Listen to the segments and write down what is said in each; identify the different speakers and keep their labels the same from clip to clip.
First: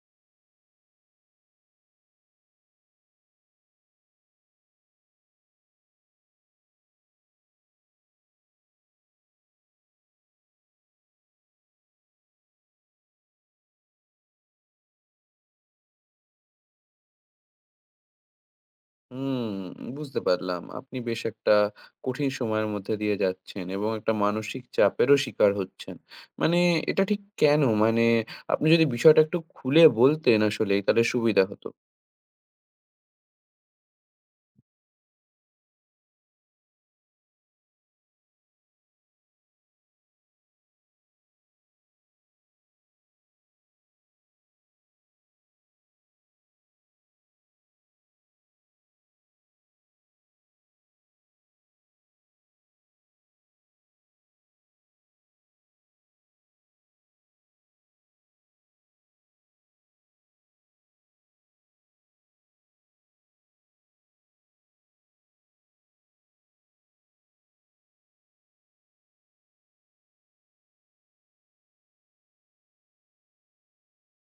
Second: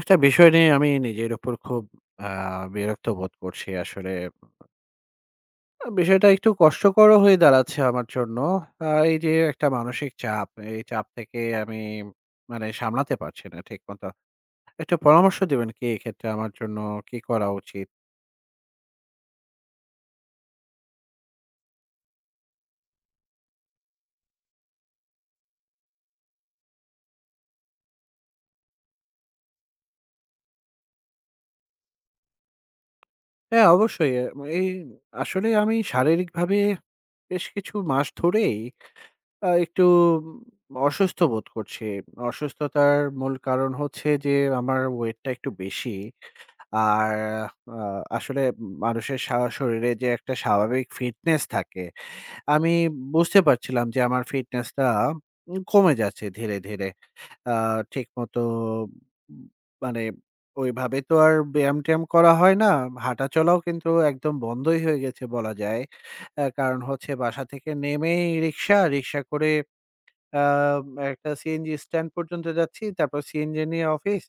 Speaker 1: একটা বিষয় নিয়ে আমি নিজের উপর খুব আ বিরক্ত বোধ করছি আসলে। বিষয়টা একটু কষ্টকরও হয়ে দাঁড়াচ্ছে আমার জন্য। এই যে একটা মানসিক চাপ, এই চাপ থেকে আমি মানে সামলাতে পারছি না ঠিকমতো। একটু পরামর্শ দিবেন কি এক্ষেত্রে আমার জন্য কি করা উচিত?
Speaker 2: হুম, বুঝতে পারলাম। আপনি বেশ একটা কঠিন সময়ের মধ্যে দিয়ে যাচ্ছেন এবং একটা মানসিক চাপেরও শিকার হচ্ছেন। মানে এটা ঠিক কেন? মানে আপনি যদি বিষয়টা একটু খুলে বলতেন আসলে, তাহলে সুবিধা হতো।
Speaker 1: হ্যাঁ, অবশ্যই। এ এই আসলে আমি শারীরিকভাবে বেশ কিছু মাস ধরেই একটু অসুস্থ বোধ করছি। অসুস্থতার মূল কারণ হচ্ছে যে আমার ওয়েটটা একটু বেশি। আর আ আসলে মানুষের শরীরে যে একটা স্বাভাবিক ফিটনেস থাকে, আমি বুঝতে পারছিলাম যে আমার ফিটনেসটা কমে যাচ্ছে ধীরে, ধীরে। আ ঠিকমতো উম মানে ওইভাবে তো আর ব্যায়াম-ট্যায়াম করা হয় না। হাঁটাচলাও কিন্তু একদম বন্ধই হয়ে গেছে বলা যায়। কারণ হচ্ছে বাসা থেকে নেমেই রিক্সা, রিক্সা করে আম একটা সিএনজি স্ট্যান্ড পর্যন্ত যাচ্ছি। তারপর সিএনজি নিয়ে অফিস।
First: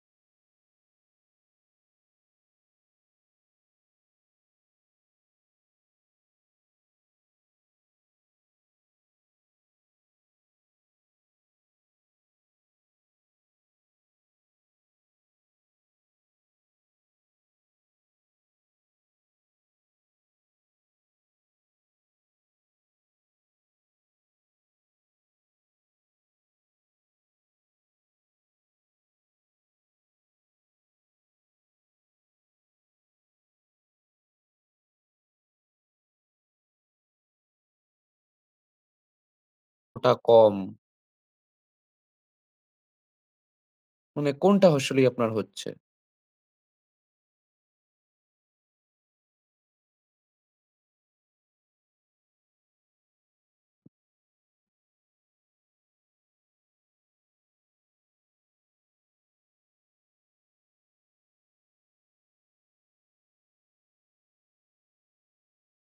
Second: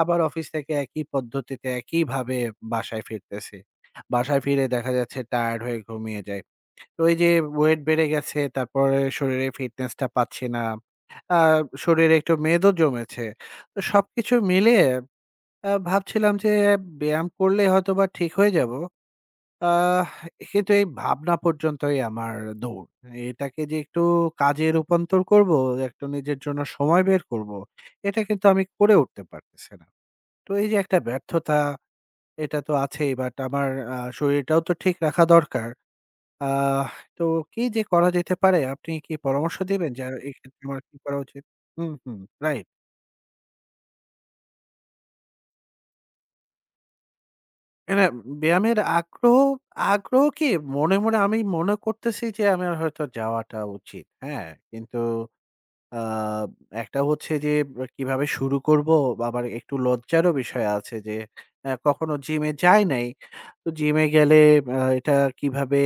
Speaker 1: আবার অফিস থেকে একই পদ্ধতিতে একইভাবে বাসায় ফিরতেছি। বাসায় ফিরে দেখা যাচ্ছে টায়ার্ড হয়ে ঘুমিয়ে যাই। তো এই যে ওয়েট বেড়ে গেছে, তারপরে শরীরে ফিটনেসটা পাচ্ছি না। আ শরীরে একটু মেদও জমেছে। তো সবকিছু মিলিয়ে ভাবছিলাম যে ব্যায়াম করলে হয়তোবা ঠিক হয়ে যাব। আহ কিন্তু এই ভাবনা পর্যন্তই আমার দৌড়। এটাকে যে একটু কাজে রূপান্তর করব, একটু নিজের জন্য সময় বের করব, এটা কিন্তু আমি করে উঠতে পারতেছি না। তো এই যে একটা ব্যর্থতা, এটা তো আছেই বাট আমার শরীরটাও তো ঠিক রাখা দরকার। আহ তো কি যে করা যেতে পারে আপনি কি পরামর্শ দিবেন যে
Speaker 2: ওটা কম।
Speaker 1: এক্ষেত্রে আমার কি করা উচিত? হুম, হুম, রাইট।
Speaker 2: মানে কোনটা আসলেই আপনার হচ্ছে?
Speaker 1: মানে ব্যায়ামের আগ্রহ, আগ্রহ কি মনে, মনে আমি মনে করতেছি যে আমার হয়তো যাওয়াটা উচিত। হ্যাঁ? কিন্তু আ একটা হচ্ছে যে কিভাবে শুরু করব? আবার একটু লজ্জারও বিষয় আছে যে কখনো জিমে যাই নাই। তো জিমে গেলে আ এটা কিভাবে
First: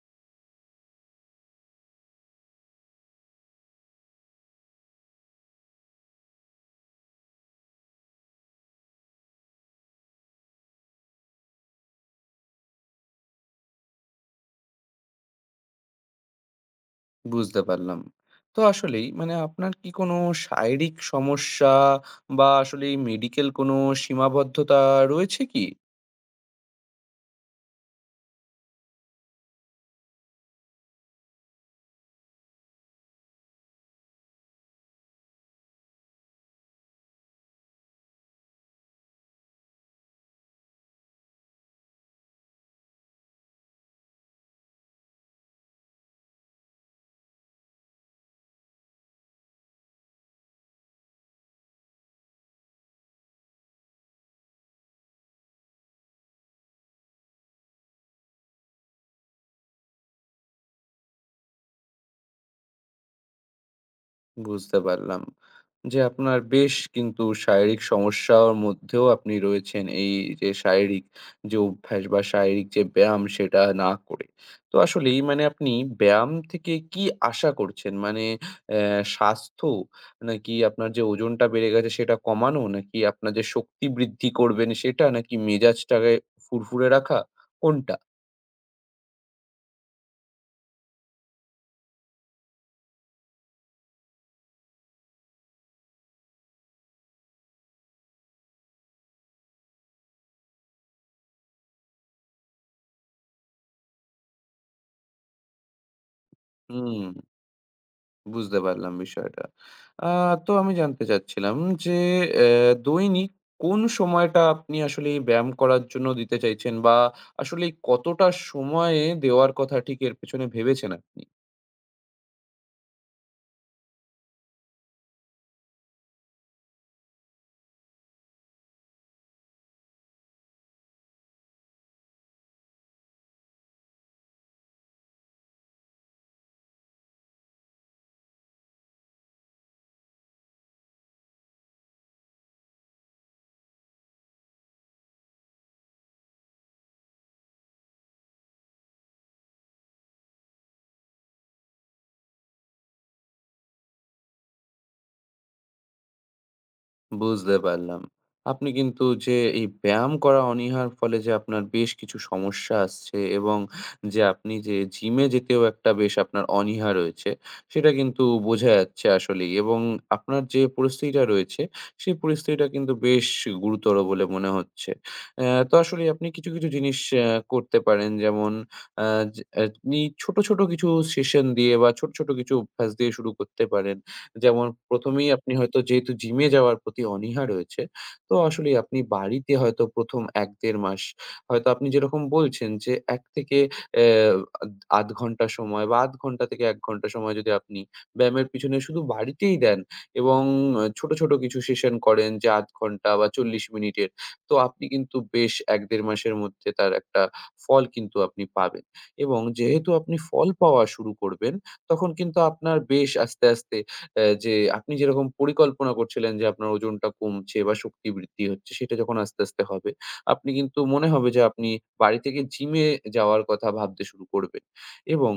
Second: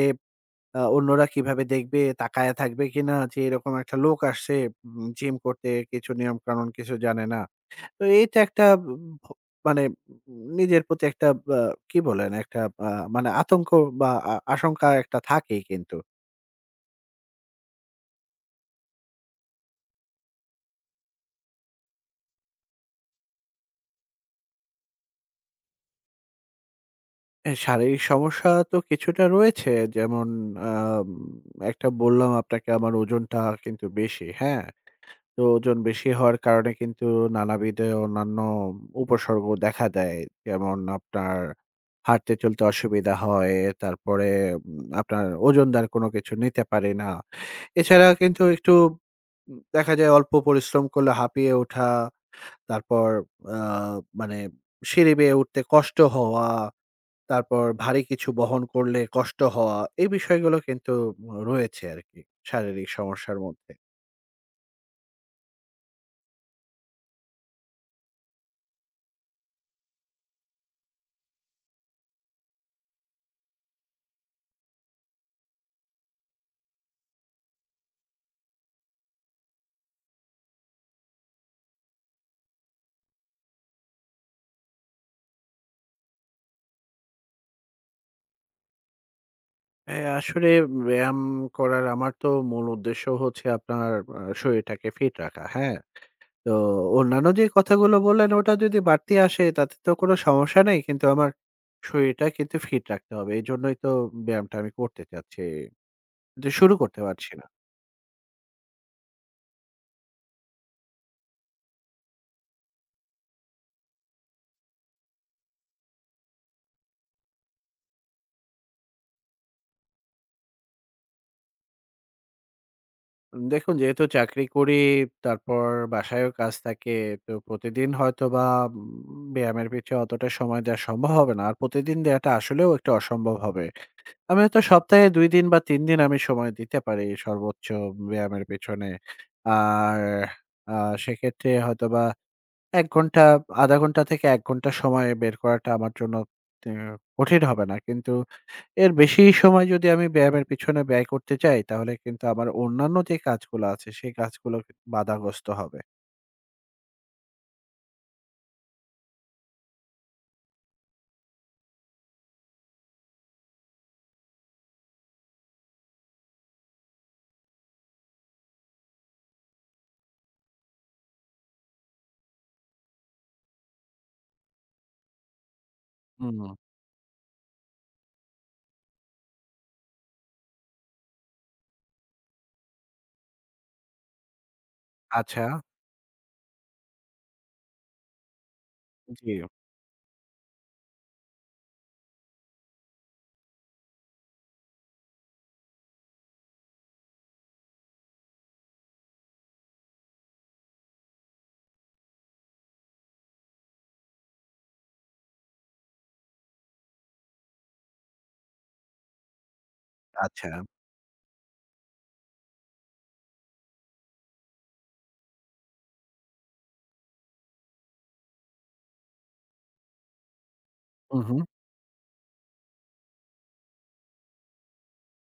Speaker 1: আ অন্যরা কিভাবে দেখবে? তাকায়া থাকবে কিনা? যে এরকম একটা লোক আসছে জিম করতে কিছু নিয়মকানুন কিছু জানে না। তো এইটা একটা উম, ভ মানে নিজের প্রতি একটা আ কি বলেন? একটা আ মানে আতঙ্ক বা আশঙ্কা একটা থাকেই কিন্তু।
Speaker 2: বুঝতে পারলাম। তো আসলেই মানে আপনার কি কোনো শারীরিক সমস্যা বা আসলে মেডিকেল কোনো সীমাবদ্ধতা রয়েছে কি?
Speaker 1: হ্যাঁ, শারীরিক সমস্যা তো কিছুটা রয়েছে। যেমন আম একটা বললাম আপনাকে আমার ওজনটা কিন্তু বেশি, হ্যাঁ? তো ওজন বেশি হওয়ার কারণে কিন্তু নানাবিধ অন্যান্য উপসর্গ দেখা দেয়। যেমন আপনার হাঁটতে চলতে অসুবিধা হয়, তারপরে আপনার ওজনদার কোনো কিছু নিতে পারি না। এছাড়া কিন্তু একটু দেখা যায় অল্প পরিশ্রম করলে হাঁপিয়ে ওঠা, তারপর আ মানে সিঁড়ি বেয়ে উঠতে কষ্ট হওয়া। তারপর ভারী কিছু বহন করলে কষ্ট হওয়া, এই বিষয়গুলো কিন্তু রয়েছে আরকি শারীরিক সমস্যার মধ্যে।
Speaker 2: বুঝতে পারলাম। যে আপনার বেশ কিন্তু শারীরিক সমস্যার মধ্যেও আপনি রয়েছেন। এই যে শারীরিক যে অভ্যাস বা শারীরিক যে ব্যায়াম, সেটা না করে। তো আসলেই মানে আপনি ব্যায়াম থেকে কি আশা করছেন? মানে স্বাস্থ্য, নাকি আপনার যে ওজনটা বেড়ে গেছে সেটা কমানো? নাকি আপনার যে শক্তি বৃদ্ধি করবেন সেটা? নাকি মেজাজটাকে ফুরফুরে রাখা? কোনটা?
Speaker 1: আসলে ব্যায়াম করার আমার তো মূল উদ্দেশ্য হচ্ছে আপনার শরীরটাকে ফিট রাখা, হ্যাঁ? তো অন্যান্য যে কথাগুলো বললেন ওটা যদি বাড়তি আসে তাতে তো কোনো সমস্যা নেই। কিন্তু আমার শরীরটা কিন্তু ফিট রাখতে হবে। এজন্যই তো ব্যায়ামটা আমি করতে চাচ্ছি। কিন্তু শুরু করতে
Speaker 2: হুম।
Speaker 1: পারছি না।
Speaker 2: বুঝতে পারলাম বিষয়টা। আ তো আমি জানতে চাচ্ছিলাম যে, দৈনিক কোন সময়টা আপনি আসলে এই ব্যায়াম করার জন্য দিতে চাইছেন? বা আসলে কতটা সময়ে দেওয়ার কথা ঠিক এর পেছনে ভেবেছেন আপনি?
Speaker 1: দেখুন যেহেতু চাকরি করি, তারপর বাসায়ও কাজ থাকে। তো প্রতিদিন হয়তোবা ব্যায়ামের পিছে অতটা সময় দেওয়া সম্ভব হবে না। আর প্রতিদিন দেওয়াটা আসলেও একটা অসম্ভব হবে। আমি হয়তো সপ্তাহে ২ দিন বা ৩ দিন আমি সময় দিতে পারি সর্বোচ্চ ব্যায়ামের পেছনে। আর আ সেক্ষেত্রে হয়তোবা ১ ঘন্টা ০.৫ ঘন্টা থেকে ১ ঘন্টা সময় বের করাটা আমার জন্য তে কঠিন হবে না। কিন্তু এর বেশি সময় যদি আমি ব্যায়ামের পিছনে ব্যয় করতে চাই, তাহলে কিন্তু আমার অন্যান্য যে কাজগুলো আছে, সেই কাজগুলো বাধাগ্রস্ত হবে।
Speaker 2: বুঝতে পারলাম। আপনি কিন্তু যে এই ব্যায়াম করা অনীহার ফলে যে আপনার বেশ কিছু সমস্যা আসছে এবং যে আপনি যে জিমে যেতেও একটা বেশ আপনার অনীহা রয়েছে, সেটা কিন্তু বোঝা যাচ্ছে আসলেই, এবং আপনার যে পরিস্থিতিটা রয়েছে, সেই পরিস্থিতিটা কিন্তু বেশ গুরুতর বলে মনে হচ্ছে। তো আসলেই আপনি
Speaker 1: হুম,
Speaker 2: কিছু, কিছু জিনিস করতে পারেন, যেমন অ্যা যে আপনি ছোট, ছোট কিছু সেশন দিয়ে বা ছোট, ছোট কিছু অভ্যাস দিয়ে শুরু করতে পারেন। যেমন ১ম এই,
Speaker 1: আচ্ছা,
Speaker 2: আপনি হয়তো যেহেতু জিমে যাওয়ার প্রতি অনীহা রয়েছে, তো আসলেই আপনি
Speaker 1: জি,
Speaker 2: বাড়িতে হয়তো ১ম ১-১.৫ মাস হয়তো আপনি যেরকম বলছেন যে ১ থেকে ০.৫ ঘন্টা সময় বা ০.৫ ঘন্টা থেকে ১ ঘন্টা সময় যদি আপনি ব্যায়ামের পিছনে শুধু বাড়িতেই দেন, এবং ছোট, ছোট কিছু সেশন করেন যে ০.৫ ঘন্টা বা ৪০ মিনিটের, তো আপনি কিন্তু বেশ ১-১.৫ মাসের মধ্যে তার একটা ফল কিন্তু আপনি পাবেন। এবং যেহেতু আপনি ফল
Speaker 1: আচ্ছা,
Speaker 2: পাওয়া শুরু করবেন, তখন কিন্তু আপনার বেশ আস্তে, আস্তে যে আপনি যেরকম পরিকল্পনা করছিলেন যে আপনার ওজনটা কমছে বা শক্তি বৃদ্ধি হচ্ছে, সেটা যখন আস্তে, আস্তে হবে, আপনি কিন্তু মনে
Speaker 1: হুম,
Speaker 2: হবে যে
Speaker 1: হুম,
Speaker 2: আপনি বাড়ি থেকে জিমে যাওয়ার কথা ভাবতে শুরু করবেন। এবং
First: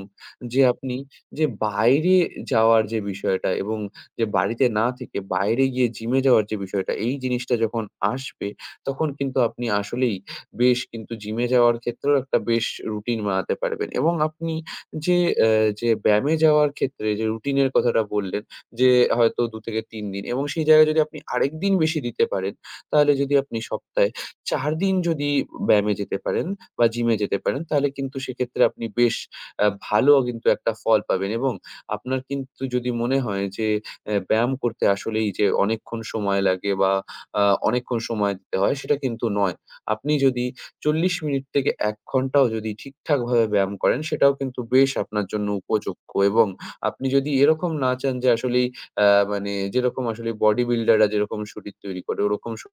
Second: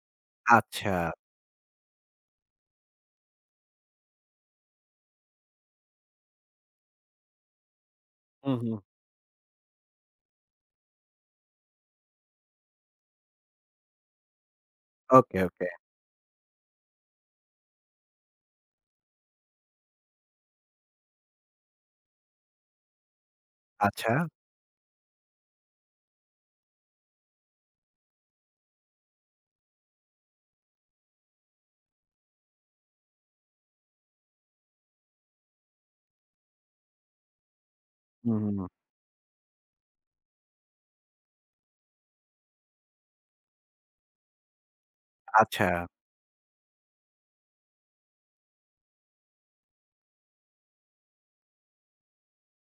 Speaker 2: যে
Speaker 1: আচ্ছা,
Speaker 2: আপনি যে বাইরে যাওয়ার যে বিষয়টা, এবং যে বাড়িতে না থেকে বাইরে গিয়ে জিমে যাওয়ার যে বিষয়টা, এই জিনিসটা যখন আসবে,
Speaker 1: হুম, হুম,
Speaker 2: তখন কিন্তু আপনি আসলেই বেশ কিন্তু জিমে যাওয়ার ক্ষেত্রেও একটা বেশ রুটিন বানাতে পারবেন। এবং আপনি যে
Speaker 1: ওকে, ওকে,
Speaker 2: যে ব্যায়ামে যাওয়ার ক্ষেত্রে যে রুটিনের কথাটা বললেন যে হয়তো ২ থেকে ৩ দিন, এবং সেই জায়গায় যদি আপনি আরেকদিন বেশি দিতে পারেন, তাহলে যদি আপনি সপ্তাহে
Speaker 1: আচ্ছা,
Speaker 2: ৪ দিন যদি ব্যায়ামে যেতে পারেন বা জিমে যেতে পারেন, তাহলে কিন্তু সেক্ষেত্রে আপনি বেশ ভালো কিন্তু একটা ফল পাবেন। এবং আপনার কিন্তু যদি মনে হয় যে ব্যায়াম করতে আসলেই যে অনেকক্ষণ সময় লাগে বা আ অনেকক্ষণ সময়
Speaker 1: হুম,
Speaker 2: দিতে
Speaker 1: হুম,
Speaker 2: হয়, সেটা কিন্তু নয়। আপনি যদি ৪০ মিনিট থেকে ১ ঘন্টাও যদি ঠিকঠাকভাবে ব্যায়াম করেন, সেটাও কিন্তু বেশ আপনার জন্য
Speaker 1: আচ্ছা,
Speaker 2: উপযোগ্য। এবং আপনি যদি এরকম না চান যে আসলেই আ মানে যেরকম আসলে বডি বিল্ডাররা যেরকম শরীর তৈরি করে ওরকম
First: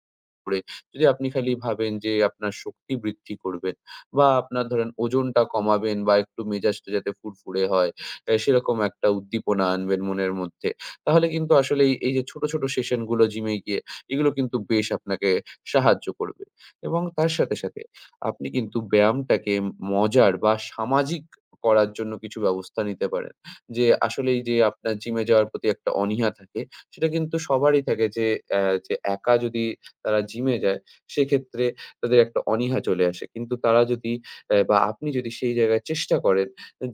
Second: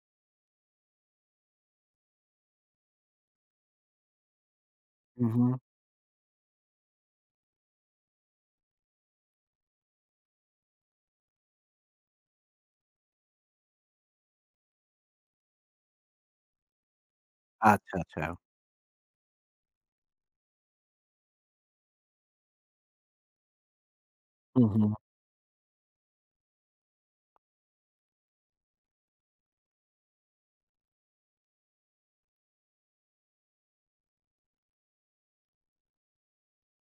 Speaker 2: করে, যদি আপনি খালি ভাবেন যে আপনার শক্তি বৃদ্ধি করবেন বা আপনার ধরেন
Speaker 1: হুম,
Speaker 2: ওজনটা
Speaker 1: হুম,
Speaker 2: কমাবেন বা একটু মেজাজটা যাতে ফুরফুরে হয়, সেরকম একটা উদ্দীপনা আনবেন মনের মধ্যে, তাহলে কিন্তু আসলেই এই এই যে ছোট, ছোট সেশন গুলো জিমে গিয়ে, এগুলো কিন্তু বেশ আপনাকে সাহায্য করবে। এবং তার সাথে, সাথে
Speaker 1: আচ্ছা, আচ্ছা,
Speaker 2: আপনি কিন্তু ব্যায়ামটাকে মজার বা সামাজিক করার জন্য কিছু ব্যবস্থা নিতে পারেন। যে আসলেই যে
Speaker 1: হুম, হুম,
Speaker 2: আপনার জিমে যাওয়ার প্রতি একটা অনীহা থাকে, সেটা কিন্তু সবারই থাকে যে যে একা যদি তারা জিমে যায়, সেক্ষেত্রে তাদের একটা অনীহা চলে আসে। কিন্তু তারা যদি বা আপনি যদি সেই জায়গায় চেষ্টা করেন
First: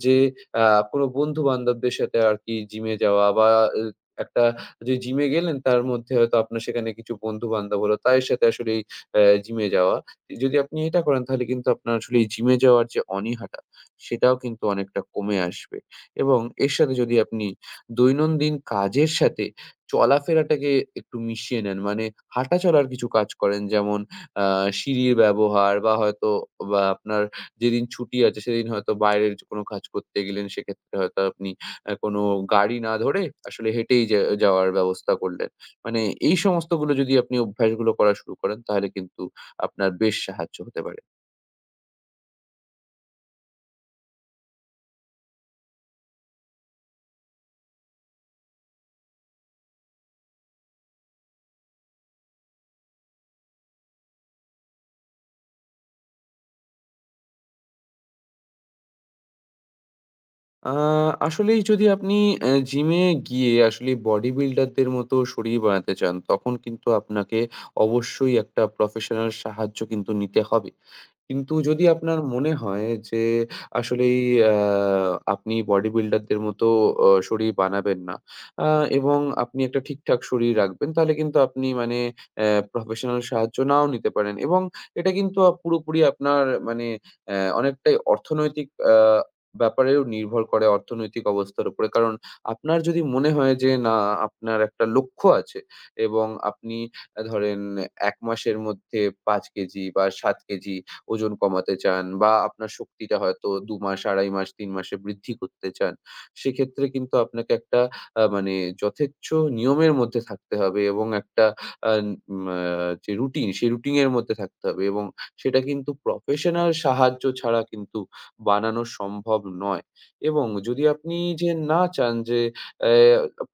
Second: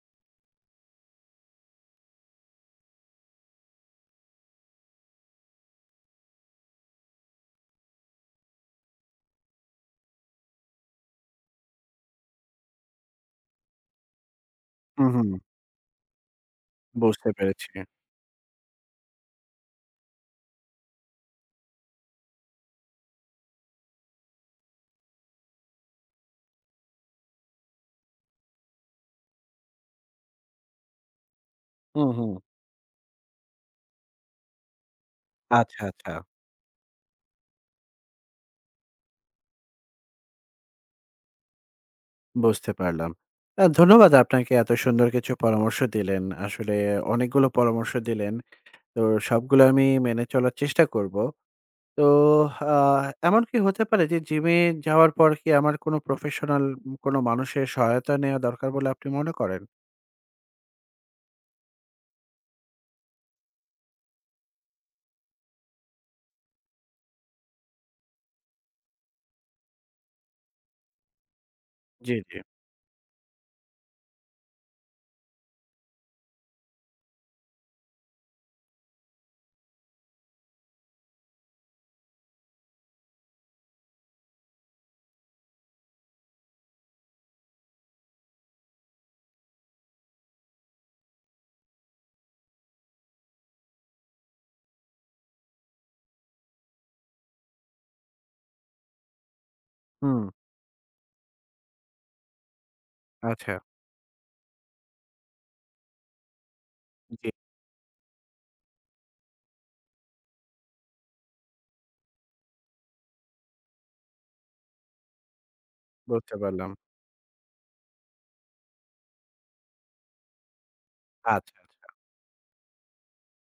Speaker 2: যে আ কোনো বন্ধু-বান্ধবদের সাথে আরকি জিমে যাওয়া, বা এ একটা যে জিমে গেলেন তার মধ্যে হয়তো আপনার সেখানে কিছু বন্ধু-বান্ধব হলো, তাদের সাথে আসলেই জিমে যাওয়া। যদি আপনি এটা করেন, তাহলে কিন্তু আপনার আসলে এই জিমে যাওয়ার যে অনীহাটা, সেটাও কিন্তু অনেকটা
Speaker 1: হুম, হুম,
Speaker 2: কমে আসবে। এবং এর সাথে যদি
Speaker 1: বুঝতে
Speaker 2: আপনি
Speaker 1: পেরেছি।
Speaker 2: দৈনন্দিন কাজের সাথে চলাফেরাটাকে একটু মিশিয়ে নেন। মানে হাঁটাচলার কিছু কাজ করেন, যেমন আ সিঁড়ির ব্যবহার, বা হয়তো বা আপনার যেদিন ছুটি আছে সেদিন হয়তো বাইরের যে কোনো কাজ করতে গেলেন, সেক্ষেত্রে হয়তো আপনি
Speaker 1: হুম,
Speaker 2: কোনো
Speaker 1: হুম,
Speaker 2: গাড়ি না ধরে আসলে হেঁটেই যাওয়ার ব্যবস্থা করলেন।
Speaker 1: আচ্ছা,
Speaker 2: মানে
Speaker 1: আচ্ছা,
Speaker 2: এই সমস্তগুলো যদি আপনি অভ্যাসগুলো করা শুরু করেন, তাহলে কিন্তু আপনার বেশ সাহায্য হতে পারে।
Speaker 1: বুঝতে পারলাম। ধন্যবাদ আপনাকে এত সুন্দর কিছু পরামর্শ দিলেন। আসলে অনেকগুলো পরামর্শ দিলেন। তো সবগুলো আমি মেনে চলার চেষ্টা করব। তো আ এমন কি হতে পারে যে জিমে যাওয়ার পর কি আমার কোনো প্রফেশনাল কোনো মানুষের সহায়তা নেয়া দরকার বলে আপনি মনে করেন?
Speaker 2: আ আসলেই যদি আপনি জিমে গিয়ে আসলে বডি বিল্ডারদের মতো শরীর বানাতে চান, তখন কিন্তু আপনাকে অবশ্যই একটা প্রফেশনাল সাহায্য কিন্তু নিতে হবে। কিন্তু যদি
Speaker 1: জি,
Speaker 2: আপনার
Speaker 1: জি।
Speaker 2: মনে হয় যে আসলেই আ আপনি বডি বিল্ডারদের মতো শরীর বানাবেন না, আ এবং আপনি একটা ঠিকঠাক শরীর রাখবেন, তাহলে কিন্তু আপনি মানে অ্যা প্রফেশনাল সাহায্য নাও নিতে পারেন। এবং এটা কিন্তু পুরোপুরি আপনার মানে অনেকটাই অর্থনৈতিক ব্যাপারেও নির্ভর করে, অর্থনৈতিক অবস্থার উপরে। কারণ আপনার যদি মনে হয় যে না, আপনার একটা লক্ষ্য আছে এবং আপনি ধরেন ১ মাসের মধ্যে ৫ কেজি বা
Speaker 1: হুম।
Speaker 2: ৭ কেজি ওজন কমাতে চান, বা আপনার শক্তিটা হয়তো
Speaker 1: আচ্ছা।
Speaker 2: ২ মাস, ২.৫ মাস, ৩ মাসে বৃদ্ধি করতে চান, সেক্ষেত্রে কিন্তু
Speaker 1: জি।
Speaker 2: আপনাকে একটা মানে যথেচ্ছ নিয়মের মধ্যে থাকতে হবে, এবং একটা আন মা যে রুটিন, সেই রুটিন এর মধ্যে থাকতে হবে, এবং সেটা কিন্তু
Speaker 1: বুঝতে
Speaker 2: প্রফেশনাল
Speaker 1: পারলাম।
Speaker 2: সাহায্য ছাড়া কিন্তু বানানো সম্ভব নয়। এবং যদি আপনি যে
Speaker 1: আচ্ছা,
Speaker 2: না
Speaker 1: আচ্ছা।
Speaker 2: চান যে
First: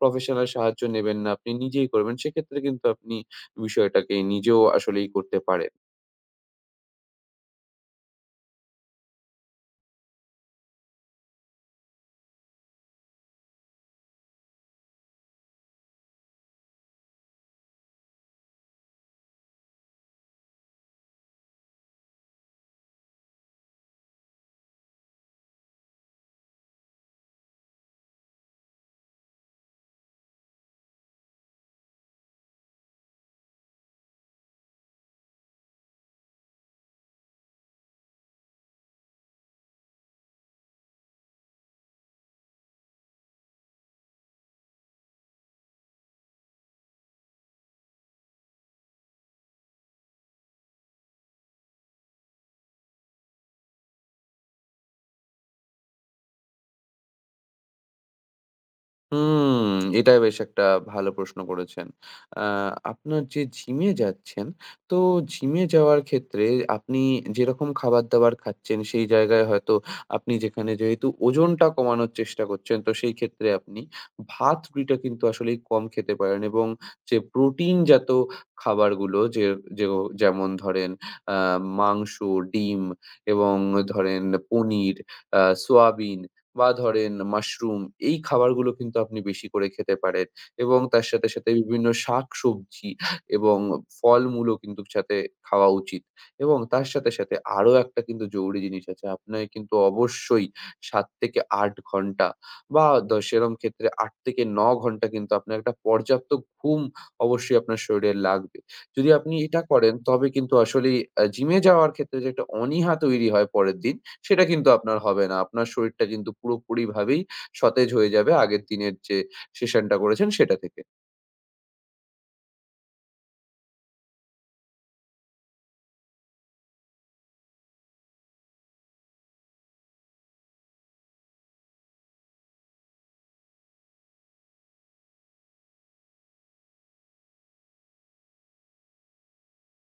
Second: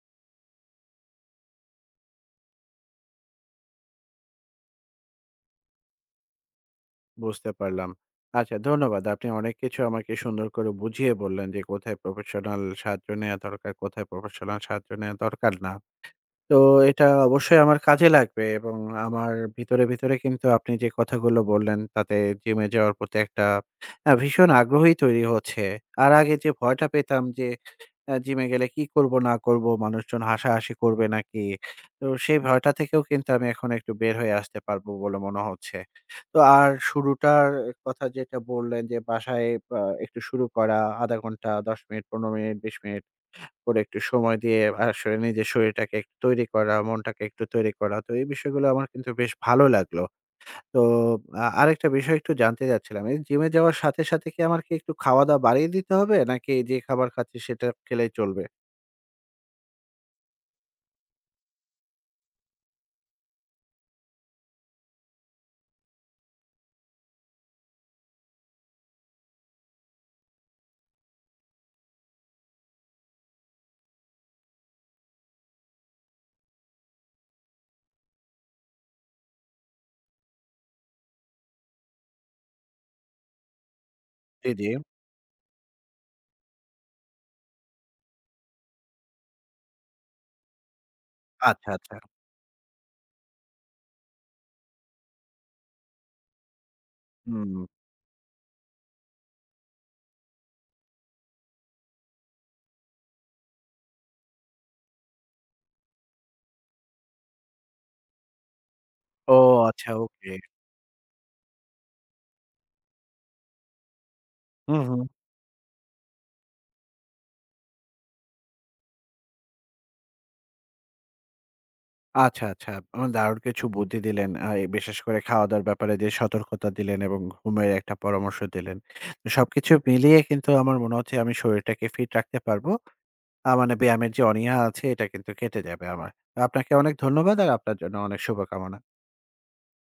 Speaker 2: প্রফেশনাল সাহায্য নেবেন না, আপনি নিজেই করবেন, সেক্ষেত্রে কিন্তু আপনি বিষয়টাকে নিজেও আসলেই করতে পারেন।
Speaker 1: বুঝতে পারলাম। আচ্ছা, ধন্যবাদ। আপনি অনেক কিছু আমাকে সুন্দর করে বুঝিয়ে বললেন যে কোথায় প্রফেশনাল সাহায্য নেয়া দরকার, কোথায় প্রফেশনাল সাহায্য নেয়া দরকার না। তো এটা অবশ্যই আমার কাজে লাগবে এবং আমার ভিতরে, ভিতরে কিন্তু আপনি যে কথাগুলো বললেন তাতে জিমে যাওয়ার প্রতি একটা ভীষণ আগ্রহই তৈরি হচ্ছে। আর আগে যে ভয়টা পেতাম যে জিমে গেলে কি করব না করব, মানুষজন হাসাহাসি করবে নাকি? তো সেই ভয়টা থেকেও কিন্তু আমি এখন একটু বের হয়ে আসতে পারবো বলে মনে হচ্ছে। তো আর শুরুটার কথা যেটা বললেন যে বাসায় আ একটু শুরু করা ০.৫ ঘন্টা, ১০ মিনিট, ১৫ মিনিট, ২০ মিনিট। করে একটু সময় দিয়ে আসলে নিজের শরীরটাকে একটু তৈরি করা, মনটাকে একটু তৈরি করা। তো এই বিষয়গুলো আমার কিন্তু বেশ ভালো লাগলো। তো আরেকটা বিষয় একটু জানতে চাচ্ছিলাম। এই জিমে যাওয়ার সাথে, সাথে কি আমার কি একটু খাওয়া-দাওয়া বাড়িয়ে দিতে হবে? নাকি যে খাবার খাচ্ছি সেটা খেলেই চলবে?
Speaker 2: হুম, এটা বেশ একটা ভালো প্রশ্ন করেছেন। আ আপনার যে জিমে যাচ্ছেন, তো জিমে যাওয়ার ক্ষেত্রে আপনি যেরকম খাবার-দাবার খাচ্ছেন, সেই জায়গায় হয়তো আপনি, যেখানে যেহেতু ওজনটা কমানোর চেষ্টা করছেন, তো সেই ক্ষেত্রে আপনি ভাত রুটিটা কিন্তু আসলেই কম খেতে পারেন। এবং যে প্রোটিন জাত খাবারগুলো যে যেও যেমন ধরেন আ মাংস, ডিম এবং ধরেন
Speaker 1: জি, জি।
Speaker 2: পনির, সোয়াবিন বা ধরেন মাশরুম, এই খাবারগুলো কিন্তু আপনি বেশি করে খেতে পারেন। এবং তার সাথে, সাথে
Speaker 1: আচ্ছা,
Speaker 2: বিভিন্ন
Speaker 1: আচ্ছা।
Speaker 2: শাকসবজি এবং ফলমূলও কিন্তু সাথে খাওয়া উচিত। এবং তার সাথে, সাথে
Speaker 1: হুম।
Speaker 2: আরো একটা কিন্তু জরুরি জিনিস আছে। আপনাকে কিন্তু অবশ্যই ৭-৮ ঘন্টা, বা সেরম ক্ষেত্রে ৮-৯ ঘন্টা কিন্তু আপনার একটা পর্যাপ্ত ঘুম অবশ্যই আপনার শরীরে লাগবে। যদি আপনি
Speaker 1: ও
Speaker 2: এটা
Speaker 1: আচ্ছা,
Speaker 2: করেন, তবে
Speaker 1: ওকে।
Speaker 2: কিন্তু আসলেই জিমে যাওয়ার ক্ষেত্রে যে একটা অনীহা তৈরি হয় পরের দিন, সেটা কিন্তু
Speaker 1: হুম,
Speaker 2: আপনার
Speaker 1: হুম।
Speaker 2: হবে না। আপনার শরীরটা কিন্তু পুরোপুরিভাবেই সতেজ হয়ে যাবে আগের দিনের যে সেশনটা করেছেন সেটা থেকে।
Speaker 1: আচ্ছা, আচ্ছা। দারুণ কিছু বুদ্ধি দিলেন। আ এ বিশেষ করে খাওয়া-দাওয়ার ব্যাপারে যে সতর্কতা দিলেন এবং ঘুমের একটা পরামর্শ দিলেন। তো সবকিছু মিলিয়ে কিন্তু আমার মনে হচ্ছে আমি শরীরটাকে ফিট রাখতে পারবো। মানে ব্যায়ামের যে অনীহা আছে এটা কিন্তু কেটে যাবে আমার। আপনাকে অনেক ধন্যবাদ আর আপনার জন্য অনেক শুভকামনা।